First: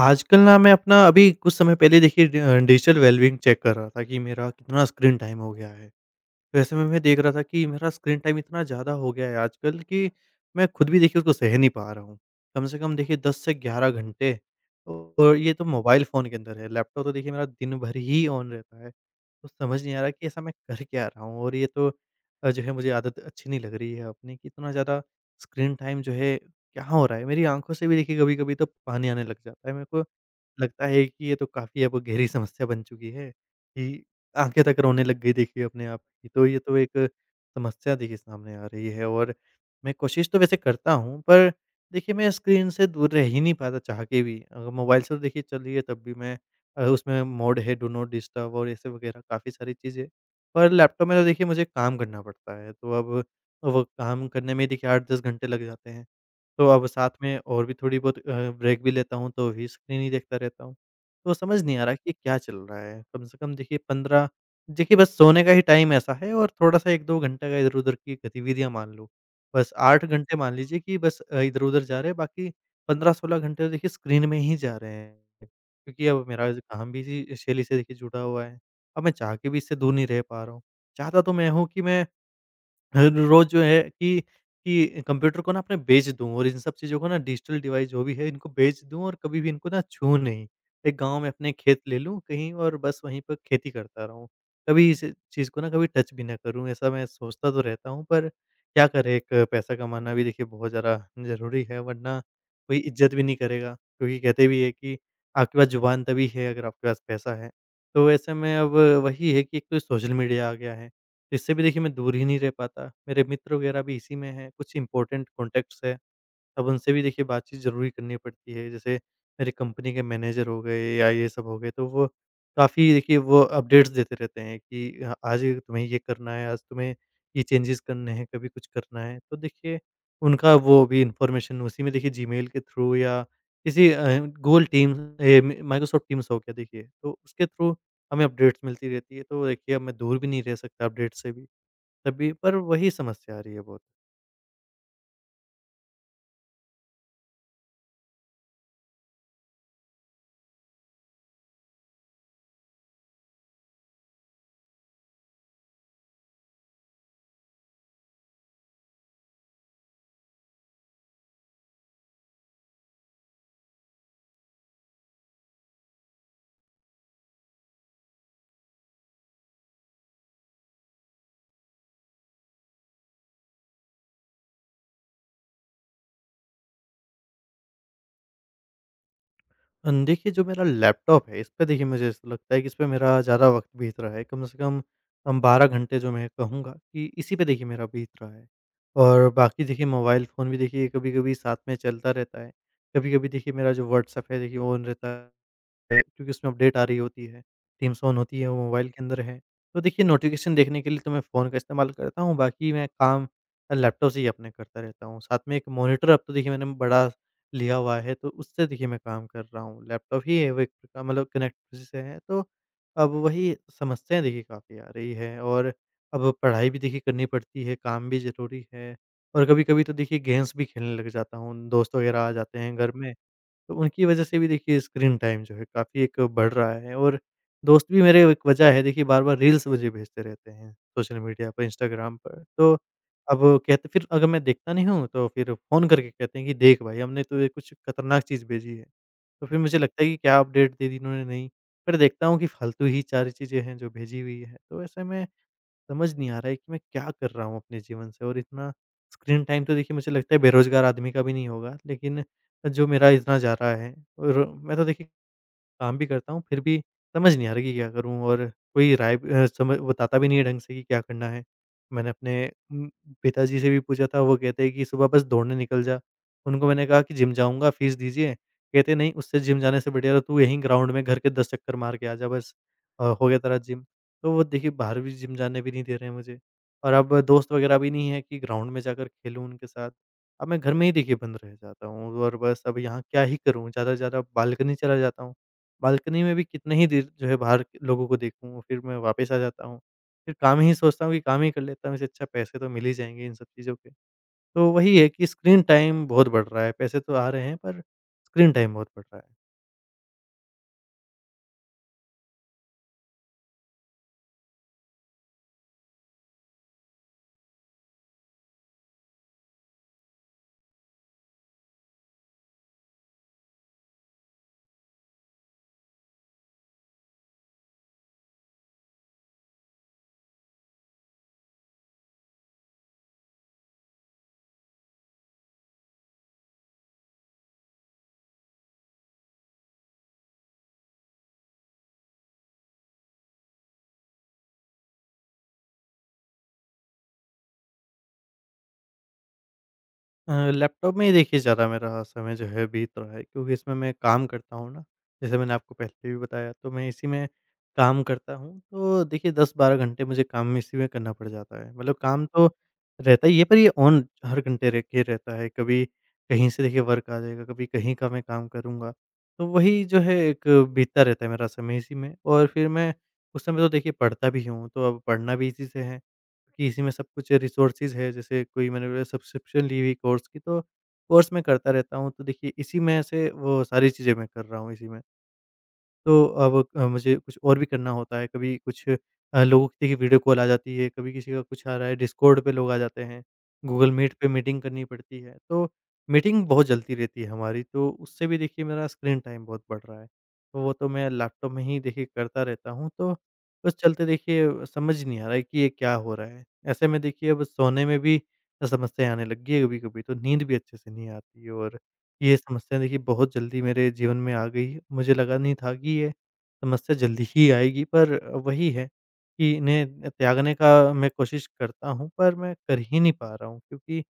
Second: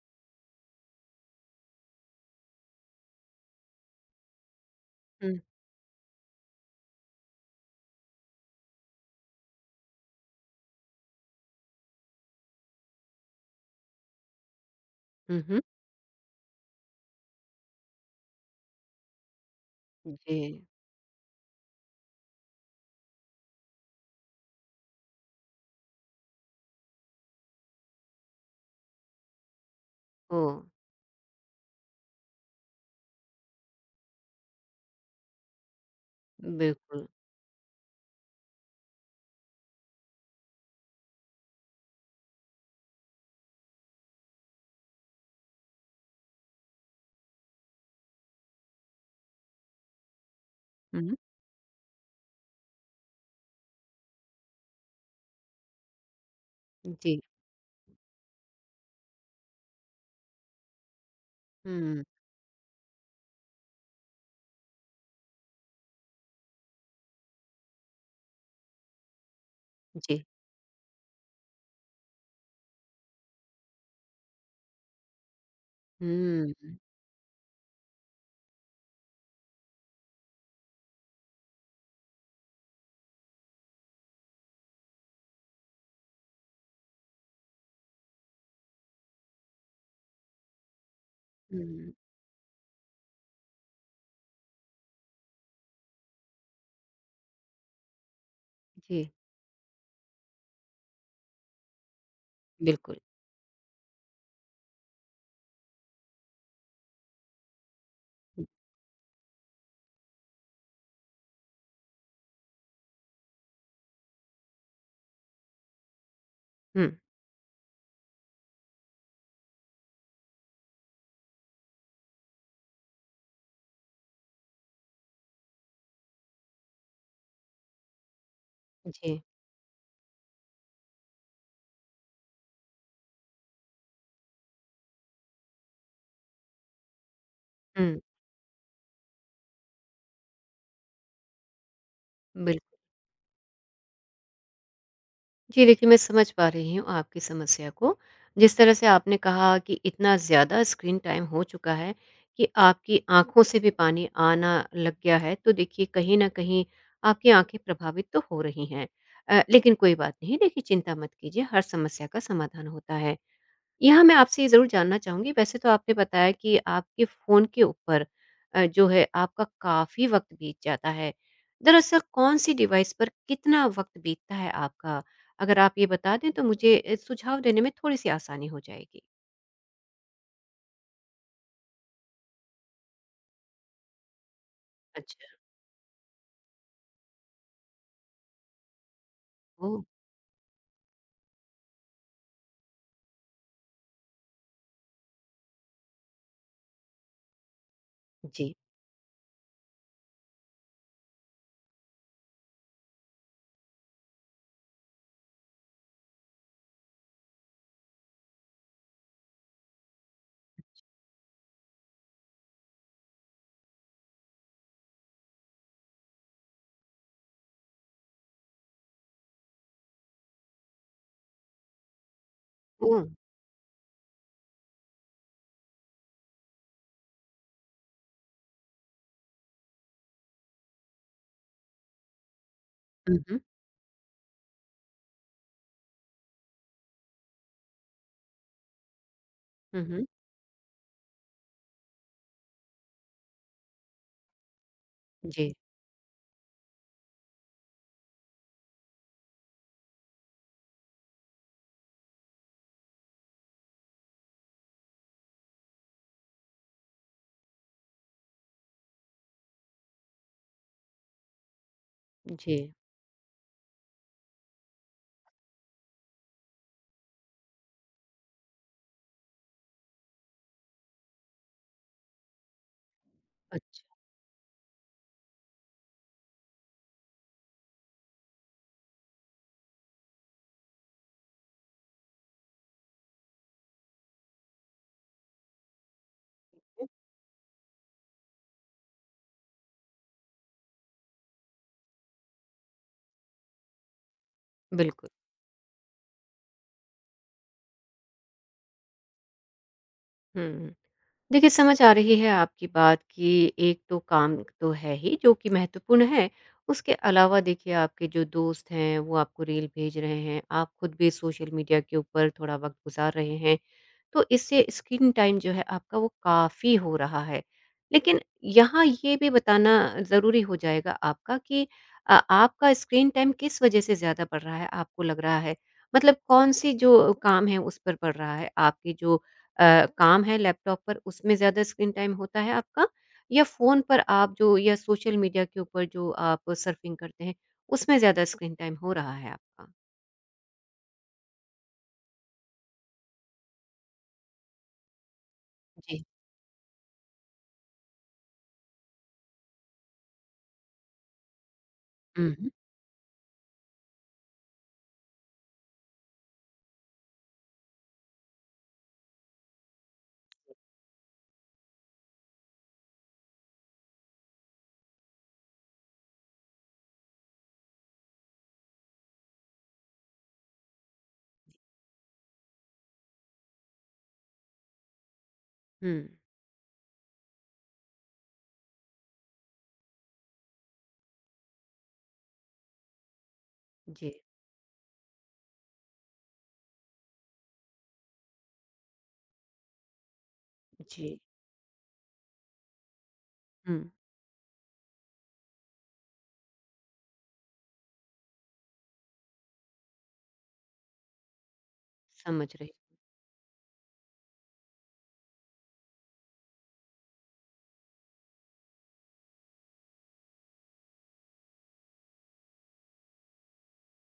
आजकल ना मैं अपना अभी कुछ समय पहले देखिए डिजिटल वेलबीइंग चेक कर रहा था कि मेरा कितना स्क्रीन हुँ, टाइम हो गया है। तो ऐसे में मैं देख रहा था कि मेरा स्क्रीन टाइम इतना ज़्यादा हो गया है आजकल, कि मैं खुद भी देखिए उसको सह नहीं पा रहा हूँ। कम से कम देखिए 10 से 11 घंटे। और हुँ, ये हुँ। तो मोबाइल फ़ोन के अंदर है, लैपटॉप तो देखिए मेरा दिन भर ही ऑन रहता है। तो समझ नहीं आ रहा कि ऐसा मैं जी, कर क्या रहा हूँ, और ये तो जो है, मुझे आदत अच्छी नहीं लग रही है अपनी कि इतना ज़्यादा स्क्रीन टाइम जो है, क्या हो रहा है? मेरी आँखों से भी देखिए कभी-कभी तो पानी आने लग जाता है मेरे को। ओह! लगता है कि ये तो काफ़ी अब गहरी समस्या बन चुकी है, कि आँखें तक रोने लग गई देखिए अपने आप की। तो ये तो बिल्कुल। एक समस्या देखिए सामने आ रही है, और मैं कोशिश तो वैसे करता हूँ, पर देखिए मैं स्क्रीन से दूर रह ही नहीं पाता चाह के भी। अगर मोबाइल से तो देखिए चल रही है, तब भी मैं उसमें मोड है डू नॉट डिस्टर्ब और ऐसे वगैरह काफ़ी सारी चीज़ें। पर लैपटॉप हुँ, में तो देखिए मुझे काम करना पड़ता है, तो अब वो काम करने में देखिए 8-10 घंटे लग जाते हैं। तो अब साथ जी, में और भी थोड़ी बहुत ब्रेक भी लेता हूँ, तो भी स्क्रीन ही देखता रहता हूँ। तो समझ नहीं आ रहा हुँ, कि क्या चल रहा है? कम से कम देखिए 15। देखिए बस सोने का ही टाइम ऐसा है और थोड़ा-सा 1-2 घंटे का इधर-उधर की गतिविधियाँ मान लो। बस 8 जी, घंटे मान लीजिए कि बस इधर-उधर जा रहे हैं, बाकी 15-16 घंटे तो देखिए स्क्रीन में ही जा रहे हैं। क्योंकि अब मेरा जो हुँ, काम भी इसी शैली से देखिए जुड़ा हुआ है। अब मैं चाह के भी इससे दूर नहीं रह पा रहा हूँ। चाहता तो मैं हूँ कि मैं हर रोज़ जो है कि कंप्यूटर को ना अपने बेच दूँ, और इन सब चीज़ों को ना, डिजिटल डिवाइस जो भी है इनको बेच दूँ, और कभी भी इनको ना छूऊँ नहीं। एक गाँव में अपने खेत हुँ, ले लूँ कहीं, और बस वहीं पर खेती करता रहूँ। कभी इस चीज़ को ना कभी टच भी ना करूँ, ऐसा मैं सोचता तो रहता हूँ, पर क्या जी, करें, एक पैसा कमाना भी देखिए बहुत ज़्यादा ज़रूरी है, वरना कोई बिल्कुल, इज़्ज़त भी नहीं करेगा। क्योंकि कहते भी हैं कि आपके पास ज़ुबान तभी है अगर आपके पास पैसा है। तो ऐसे में अब वही है कि एक तो सोशल मीडिया आ गया है। इससे भी देखिए मैं दूर ही नहीं रह पाता। मेरे मित्र वगैरह भी इसी में हैं, कुछ इम्पोर्टेंट कॉन्टैक्ट्स हैं, अब हुँ, उनसे भी देखिए बातचीत ज़रूरी करनी पड़ती है। जैसे मेरी कंपनी के मैनेजर हो गए या ये सब हो गए, तो वो काफ़ी देखिए, वो अपडेट्स देते रहते हैं कि आज ये तुम्हें ये करना है, आज तुम्हें ये चेंजेज़ करने हैं, कभी कुछ करना है। जी, तो देखिए उनका वो भी इन्फॉर्मेशन उसी में देखिए जीमेल के थ्रू, या किसी गूगल टीम्स, ए, म माइक्रोसॉफ्ट टीम्स हो गया देखिए, तो उसके थ्रू हुँ, हमें अपडेट्स मिलती रहती है। तो देखिए अब मैं दूर भी नहीं रह सकता अपडेट से भी। तभी पर बिल्कुल। वही समस्या आ रही है बहुत। जी, देखिए मैं समझ पा रही हूँ आपकी समस्या को, जिस तरह से आपने कहा कि इतना ज़्यादा स्क्रीन टाइम हो चुका है कि आपकी आँखों से भी पानी आना लग गया है, तो देखिए कहीं न कहीं आपकी आँखें प्रभावित तो हो रही हैं। लेकिन कोई बात नहीं, देखिए चिंता मत कीजिए, हर समस्या का समाधान होता है। यहाँ मैं आपसे ये ज़रूर जानना चाहूँगी, वैसे तो आपने बताया कि आपके फ़ोन के ऊपर जो है आपका काफ़ी वक़्त बीत जाता है। दरअसल कौन-सी डिवाइस पर कितना वक़्त बीतता है आपका? अगर आप ये बता दें तो मुझे सुझाव देने में थोड़ी-सी आसानी हो जाएगी। देखिए जो मेरा लैपटॉप है, इस पे देखिए मुझे ऐसा लगता है कि इस पे मेरा ज़्यादा वक़्त बीत रहा है। कम से कम अच्छा, 12 घंटे जो मैं कहूँगा कि इसी पे देखिए मेरा बीत रहा है। और बाकी ओह! देखिए मोबाइल फ़ोन भी देखिए कभी-कभी साथ में चलता रहता है। कभी-कभी देखिए मेरा जो व्हाट्सएप है देखिए ऑन रहता है, क्योंकि उसमें अपडेट आ रही होती है, थीम सॉन्ग होती है, जी, वो मोबाइल के अंदर है। तो देखिए नोटिफ़िकेशन देखने के लिए तो मैं फ़ोन का इस्तेमाल करता हूँ, बाकी मैं काम लैपटॉप से ही अपने करता रहता हूँ। साथ में एक मॉनिटर अब तो देखिए मैंने बड़ा लिया हुआ है, तो उससे देखिए मैं काम कर रहा हूँ। लैपटॉप ही है वो, एक प्रकार मतलब कनेक्ट उसी से है, तो अब वही समस्याएँ देखिए काफ़ी आ रही है। और अब पढ़ाई भी देखिए करनी पड़ती है, काम भी ज़रूरी है, और कभी-कभी तो देखिए गेम्स भी खेलने लग जाता हूँ। दोस्त वगैरह आ जाते हैं घर ओह! में, तो उनकी वजह से भी देखिए स्क्रीन टाइम जो है काफ़ी एक बढ़ रहा है, और दोस्त भी मेरे एक वजह है देखिए, बार-बार रील्स मुझे भेजते रहते हैं, सोशल मीडिया पर, इंस्टाग्राम पर। तो हुँ, हुँ। अब कहते, फिर अगर मैं देखता नहीं हूँ तो फिर फ़ोन करके कहते हैं कि देख भाई, हमने तुझे कुछ खतरनाक चीज़ भेजी है। तो फिर मुझे हुँ, लगता हुँ। है कि क्या अपडेट दे दी इन्होंने नई, फिर देखता हूँ कि फालतू ही सारी चीज़ें हैं जो भेजी हुई है। तो ऐसे में जी, समझ नहीं आ रहा है कि मैं क्या कर रहा हूँ अपने जीवन से, और इतना स्क्रीन टाइम तो देखिए मुझे लगता है बेरोज़गार आदमी का भी नहीं होगा, लेकिन जो मेरा इतना जा रहा है और मैं तो देखिए काम भी करता हूँ, फिर भी समझ नहीं आ रहा कि क्या करूँ, और कोई राय भी- समझ बताता भी नहीं है ढंग से कि क्या करना है। मैंने अपने जी। उम, पिताजी से भी पूछा था, वो कहते हैं कि सुबह बस दौड़ने निकल जा। उनको मैंने कहा कि जिम जाऊँगा, फ़ीस दीजिए। कहते नहीं, उससे जिम जाने से बढ़िया तो तू यहीं ग्राउंड में घर के 10 चक्कर मार के आ जा, बस हो गया तेरा अच्छा, जिम। तो वो देखिए बाहर भी जिम जाने भी नहीं दे रहे हैं मुझे, और अब दोस्त वगैरह भी नहीं है कि ग्राउंड में जाकर खेलूँ उनके साथ। अब मैं घर में ही देखिए बंद रह जाता हूँ, और बस अब यहाँ क्या ही करूँ? ज़्यादा से ज़्यादा बालकनी चला जाता हूँ। बालकनी में भी कितने ही देर जो है बाहर के लोगों को देखूँ, फिर मैं वापस आ जाता हूँ। फिर काम ही सोचता हूँ कि काम ही कर लेता हूँ, इससे अच्छा पैसे तो मिल ही जाएँगे इन सब चीज़ों के। तो वही बिल्कुल। है कि स्क्रीन टाइम बहुत बढ़ रहा है, पैसे तो आ रहे हैं पर स्क्रीन टाइम बहुत बढ़ रहा है। हुँ। देखिए, समझ आ रही है आपकी बात कि एक तो काम तो है ही जो कि महत्वपूर्ण है, उसके अलावा देखिए आपके जो दोस्त हैं वो आपको रील भेज रहे हैं, आप खुद भी सोशल मीडिया के ऊपर थोड़ा वक़्त गुज़ार रहे हैं। तो इससे स्क्रीन टाइम जो है आपका वो काफ़ी हो रहा है। लेकिन यहाँ ये भी बताना ज़रूरी हो जाएगा आपका कि आपका स्क्रीन टाइम किस वजह से ज़्यादा बढ़ रहा है, आपको लग रहा है? मतलब कौन-से जो काम है उस पर पड़ रहा है? आपके जो काम है लैपटॉप पर उसमें ज़्यादा स्क्रीन टाइम होता है आपका? या फ़ोन पर आप जो या सोशल मीडिया के ऊपर जो आप सर्फिंग करते हैं, उसमें ज़्यादा स्क्रीन टाइम हो रहा है आपका? लैपटॉप में ही देखिए ज़्यादा मेरा समय जो है बीत रहा है, क्योंकि इसमें मैं काम करता हूँ ना, जैसे मैंने आपको जी। पहले भी बताया, तो मैं इसी में काम करता हूँ। तो देखिए 10-12 घंटे मुझे काम में इसी में करना पड़ जाता है। मतलब हुँ, काम हुँ, तो हुँ। रहता ही है, पर ये ऑन हर घंटे रह के रहता है। कभी कहीं से देखिए वर्क आ जाएगा, कभी कहीं का मैं काम करूँगा। तो वही जो है एक, बीतता रहता है मेरा समय इसी में, और फिर मैं उस समय तो देखिए पढ़ता भी हूँ, तो अब पढ़ना भी इसी से है। कि इसी में सब कुछ रिसोर्सेज़ है, जैसे कोई मैंने बोला सब्सक्रिप्शन ली हुई कोर्स की, तो कोर्स मैं करता रहता हूँ। तो देखिए इसी में से वो सारी चीज़ें मैं कर रहा हूँ इसी में। हुँ। तो अब मुझे कुछ और भी करना होता है, कभी कुछ लोगों किसी की वीडियो कॉल आ जाती है, कभी किसी का कुछ आ रहा है, डिस्कॉर्ड पे लोग आ जाते हैं, गूगल जी। मीट पे मीटिंग करनी पड़ती है, तो मीटिंग बहुत जल्दी रहती है हमारी, तो उससे भी देखिए मेरा स्क्रीन टाइम बहुत बढ़ रहा है। तो वो तो मैं जी। लैपटॉप में ही देखिए करता रहता हूँ, तो उस हुँ। चलते देखिए समझ नहीं आ रहा है कि ये क्या हो रहा है? ऐसे में देखिए अब सोने में भी समस्याएँ आने लगी है कभी-कभी, तो नींद भी अच्छे से नहीं आती, और ये समझ रही समस्या देखिए बहुत जल्दी मेरे जीवन में आ गई। मुझे लगा नहीं था कि ये समस्या जल्दी ही आएगी, पर वही है कि इन्हें त्यागने का मैं कोशिश करता हूँ, पर मैं कर ही नहीं पा रहा हूँ, क्योंकि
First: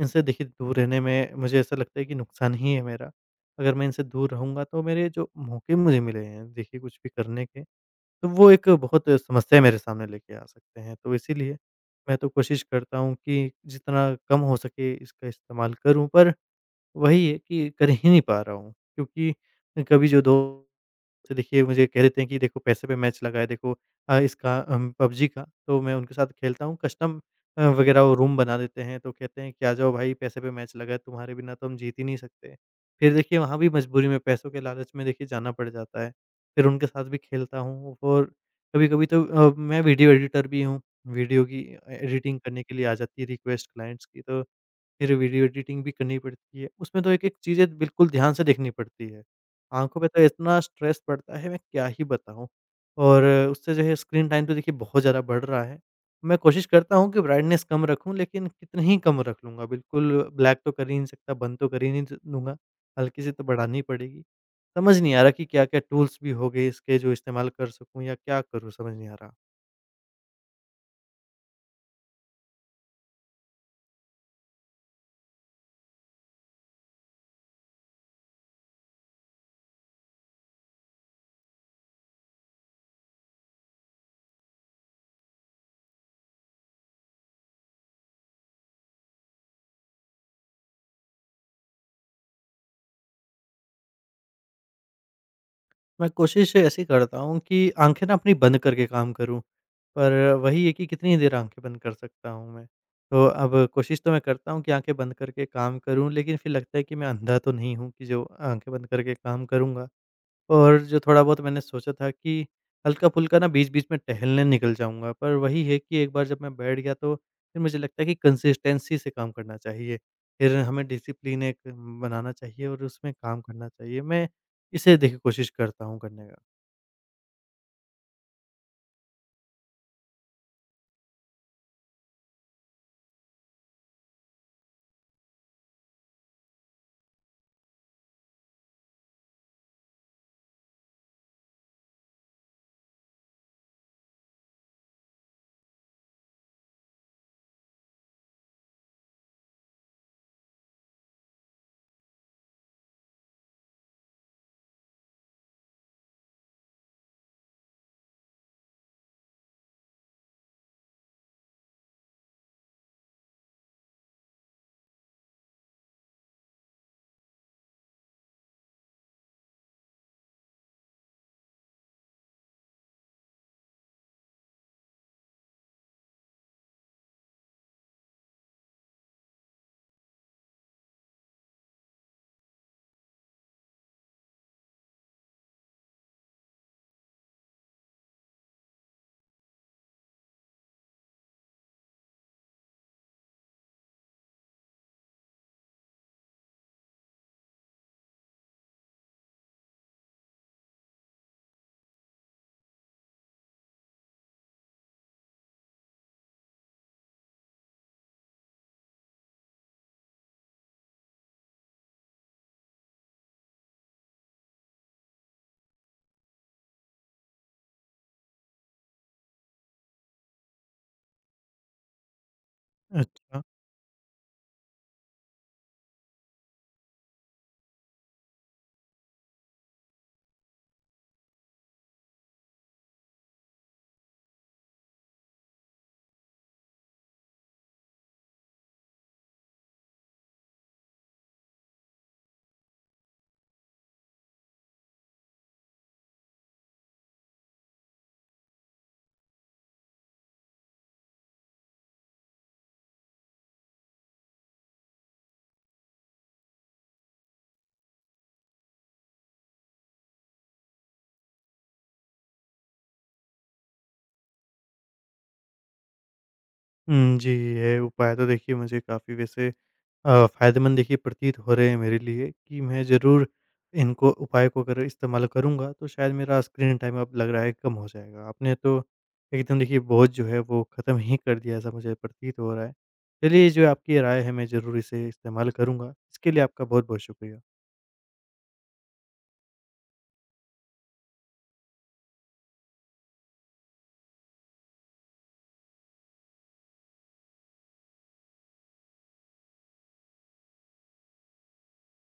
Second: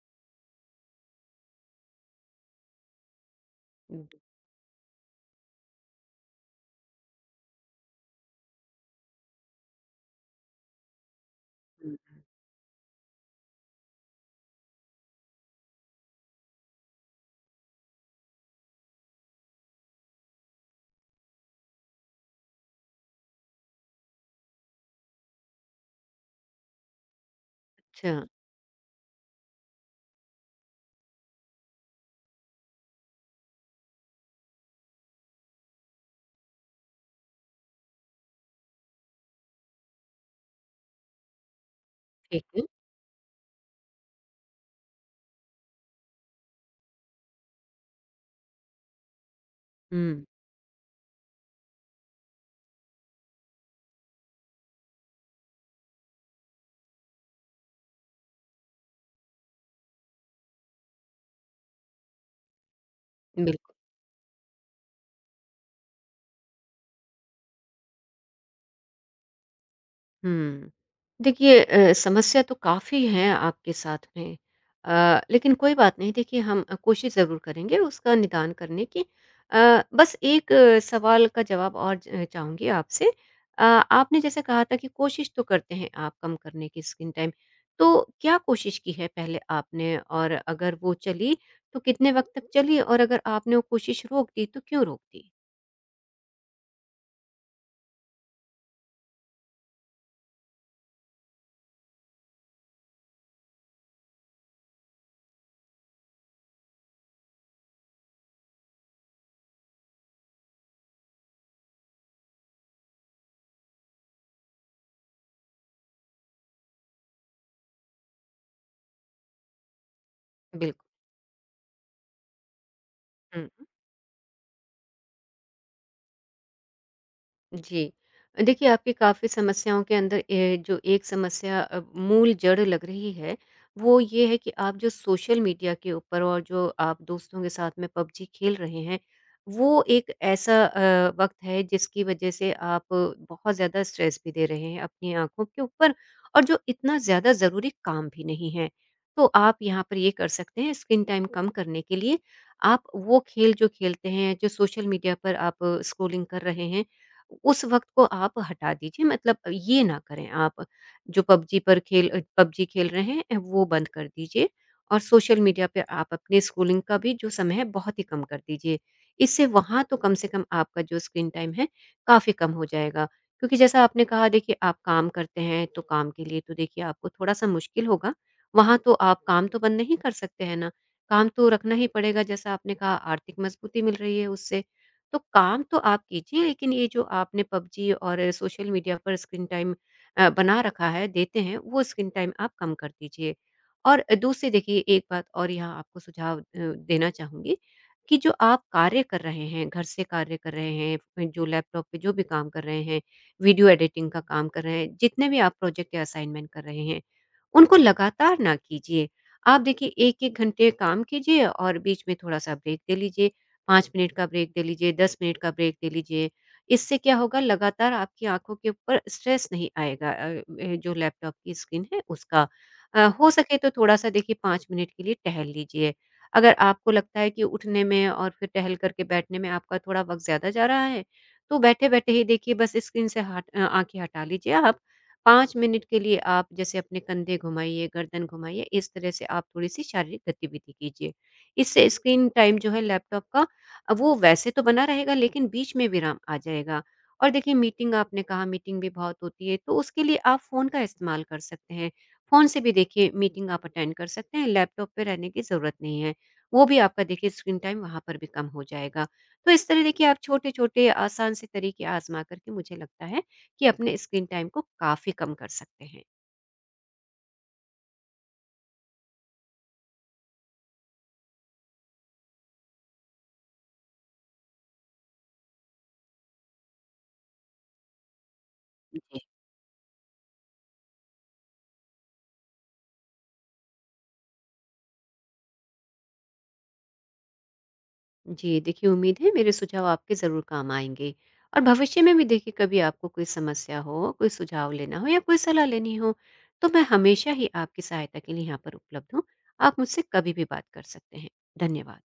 इनसे देखिए दूर रहने में मुझे ऐसा लगता है कि नुकसान ही है मेरा। अगर मैं इनसे हूँ। दूर रहूँगा तो मेरे जो मौके मुझे मिले हैं देखिए कुछ भी करने के, तो वो एक बहुत समस्या मेरे सामने लेके आ सकते हैं। तो इसीलिए मैं बिल्कुल, तो कोशिश करता हूँ कि जितना कम हो सके इसका इस्तेमाल करूँ, पर वही है कि कर ही नहीं पा रहा हूँ, क्योंकि कभी जो दोस्त देखिए मुझे कह देते हैं कि देखो पैसे पे मैच लगा है, देखो इसका, PUBG का, तो मैं उनके साथ खेलता हूँ, कस्टम वगैरह अच्छा, वो रूम बना देते हैं, तो कहते हैं कि आ जाओ भाई, पैसे पे मैच लगा है, तुम्हारे बिना तो हम जीत ही नहीं सकते। फिर देखिए वहाँ भी मजबूरी में पैसों के लालच में देखिए जाना पड़ जाता है। फिर उनके साथ भी खेलता हूँ, और कभी-कभी तो मैं वीडियो एडिटर भी हूँ। वीडियो की एडिटिंग ठीक करने है। के लिए आ जाती है रिक्वेस्ट क्लाइंट्स की, तो फिर वीडियो एडिटिंग भी करनी पड़ती है। उसमें तो एक-एक चीज़ें बिल्कुल ध्यान से देखनी पड़ती है। आँखों पे तो हुँ, इतना स्ट्रेस पड़ता है, मैं क्या ही बताऊँ। और उससे जो है स्क्रीन टाइम तो देखिए बहुत ज़्यादा बढ़ रहा है। मैं कोशिश करता हूँ कि ब्राइटनेस कम रखूँ, लेकिन कितनी ही कम रख लूँगा, बिल्कुल ब्लैक तो कर ही नहीं सकता, बंद तो कर ही नहीं द दूँगा, हल्की सी तो बिल्कुल। बढ़ानी ही पड़ेगी। समझ नहीं आ रहा कि क्या-क्या टूल्स भी हो गए इसके जो इस्तेमाल कर सकूँ, या क्या करूँ समझ नहीं आ रहा। हुँ। देखिए समस्या तो काफ़ी है आपके साथ में, लेकिन कोई बात नहीं देखिए हम कोशिश ज़रूर करेंगे उसका निदान करने की। अ, बस एक सवाल का जवाब और ज चाहूँगी आपसे। आपने जैसे कहा था कि कोशिश तो करते हैं आप कम करने की स्क्रीन टाइम, तो क्या कोशिश की है पहले आपने? और अगर वो चली, तो कितने वक़्त तक चली और अगर आपने वो कोशिश रोक दी, तो क्यों रोक दी? मैं कोशिश ऐसी करता हूँ कि आँखें ना अपनी बंद करके काम करूँ, पर वही है कि कितनी देर आँखें बंद कर सकता हूँ मैं। तो अब कोशिश तो मैं करता हूँ कि आँखें बंद करके काम करूँ, लेकिन फिर लगता है कि मैं अंधा तो नहीं हूँ कि जो आँखें बंद करके काम करूँगा। और जो थोड़ा-बहुत मैंने सोचा था कि हल्का-फुल्का ना बीच-बीच में टहलने निकल जाऊँगा, पर वही है कि एक बार जब मैं बैठ गया तो फिर मुझे लगता है कि कंसिस्टेंसी से काम करना चाहिए। फिर हमें बिल्कुल। डिसिप्लिन एक बनाना चाहिए और उसमें काम हुँ, करना चाहिए। मैं इसे देखिए कोशिश करता हूँ करने का। जी। देखिए, आपकी काफ़ी समस्याओं के अंदर जो एक समस्या मूल जड़ लग रही है, वो ये है कि आप जो सोशल मीडिया के ऊपर और जो आप दोस्तों के साथ में पबजी खेल रहे हैं, वो एक ऐसा वक़्त है जिसकी वजह से आप बहुत ज़्यादा स्ट्रेस भी दे रहे हैं अपनी आँखों के ऊपर और जो इतना ज़्यादा ज़रूरी काम भी नहीं है। तो आप यहाँ पर ये कर सकते हैं स्क्रीन टाइम कम करने के लिए, आप वो खेल जो खेलते हैं, जो सोशल मीडिया पर आप स्क्रॉलिंग कर रहे हैं, उस वक़्त को आप हटा दीजिए मतलब ये ना करें आप, जो पबजी पर पबजी खेल रहे हैं वो बंद कर दीजिए और सोशल मीडिया पे आप अपने स्क्रोलिंग का भी जो समय है बहुत ही कम कर दीजिए। इससे वहाँ तो कम से कम आपका जो स्क्रीन टाइम है काफ़ी कम हो जाएगा। क्योंकि जैसा आपने कहा देखिए आप काम करते हैं तो काम के लिए तो देखिए आपको थोड़ा-सा मुश्किल होगा। वहाँ तो आप काम तो बंद नहीं कर सकते हैं ना, काम तो रखना ही पड़ेगा जैसा आपने कहा आर्थिक मजबूती मिल रही है उससे। तो काम तो आप कीजिए लेकिन ये जो आपने पबजी और सोशल मीडिया पर स्क्रीन टाइम बना रखा है, देते हैं, वो स्क्रीन टाइम आप कम कर दीजिए। और दूसरी देखिए एक बात और यहाँ आपको सुझाव देना चाहूँगी कि जो आप कार्य कर रहे हैं, घर से कार्य कर रहे हैं, जो लैपटॉप पे जो भी काम कर रहे हैं, वीडियो एडिटिंग का काम कर रहे हैं, जितने भी आप प्रोजेक्ट या असाइनमेंट कर रहे हैं, उनको लगातार ना कीजिए। आप देखिए 1-1 घंटे काम कीजिए और बीच में थोड़ा-सा ब्रेक ले लीजिए। 5 मिनट का ब्रेक दे लीजिए, 10 मिनट का ब्रेक दे लीजिए। इससे क्या होगा लगातार आपकी आँखों के ऊपर स्ट्रेस नहीं आएगा, जो लैपटॉप की स्क्रीन है उसका। हो अच्छा। सके तो थोड़ा-सा देखिए 5 मिनट के लिए टहल लीजिए। अगर आपको लगता है कि उठने में और फिर टहल करके बैठने में आपका थोड़ा वक़्त ज़्यादा जा रहा है, तो बैठे-बैठे ही देखिए बस स्क्रीन से आँखें हटा लीजिए आप। 5 मिनट के लिए आप जैसे अपने कंधे घुमाइए, गर्दन घुमाइए, इस तरह से आप थोड़ी-सी शारीरिक गतिविधि कीजिए। इससे स्क्रीन टाइम जो है लैपटॉप का अब वो वैसे तो बना रहेगा लेकिन बीच में विराम आ जाएगा और देखिए मीटिंग आपने कहा मीटिंग भी बहुत होती है तो उसके लिए आप फ़ोन का इस्तेमाल कर सकते हैं। फ़ोन से भी देखिए मीटिंग आप अटेंड कर सकते हैं, लैपटॉप पे रहने की ज़रूरत नहीं है। वो भी आपका देखिए स्क्रीन टाइम वहाँ पर भी कम हो जाएगा। तो इस तरह देखिए आप छोटे-छोटे आसान से तरीके आज़मा कर के मुझे लगता है कि अपने स्क्रीन टाइम को काफ़ी कम कर सकते हैं। हुँ, जी, ये उपाय तो देखिए मुझे काफ़ी वैसे फ़ायदेमंद देखिए प्रतीत हो रहे हैं मेरे लिए, कि मैं ज़रूर इनको उपाय को अगर इस्तेमाल करूँगा तो शायद मेरा स्क्रीन टाइम अब लग रहा है कम हो जाएगा। आपने तो जी। एकदम देखिए बोझ जो है वो ख़त्म ही कर दिया, ऐसा मुझे प्रतीत हो रहा है। चलिए, जो आपकी राय है मैं ज़रूर इसे इस्तेमाल करूँगा। इसके लिए आपका बहुत-बहुत शुक्रिया। जी, देखिए उम्मीद है मेरे सुझाव आपके ज़रूर काम आएँगे। और भविष्य में भी देखिए कभी आपको कोई समस्या हो, कोई सुझाव लेना हो या कोई सलाह लेनी हो, तो मैं हमेशा ही आपकी सहायता के लिए यहाँ पर उपलब्ध हूँ। आप मुझसे कभी भी बात कर सकते हैं। धन्यवाद।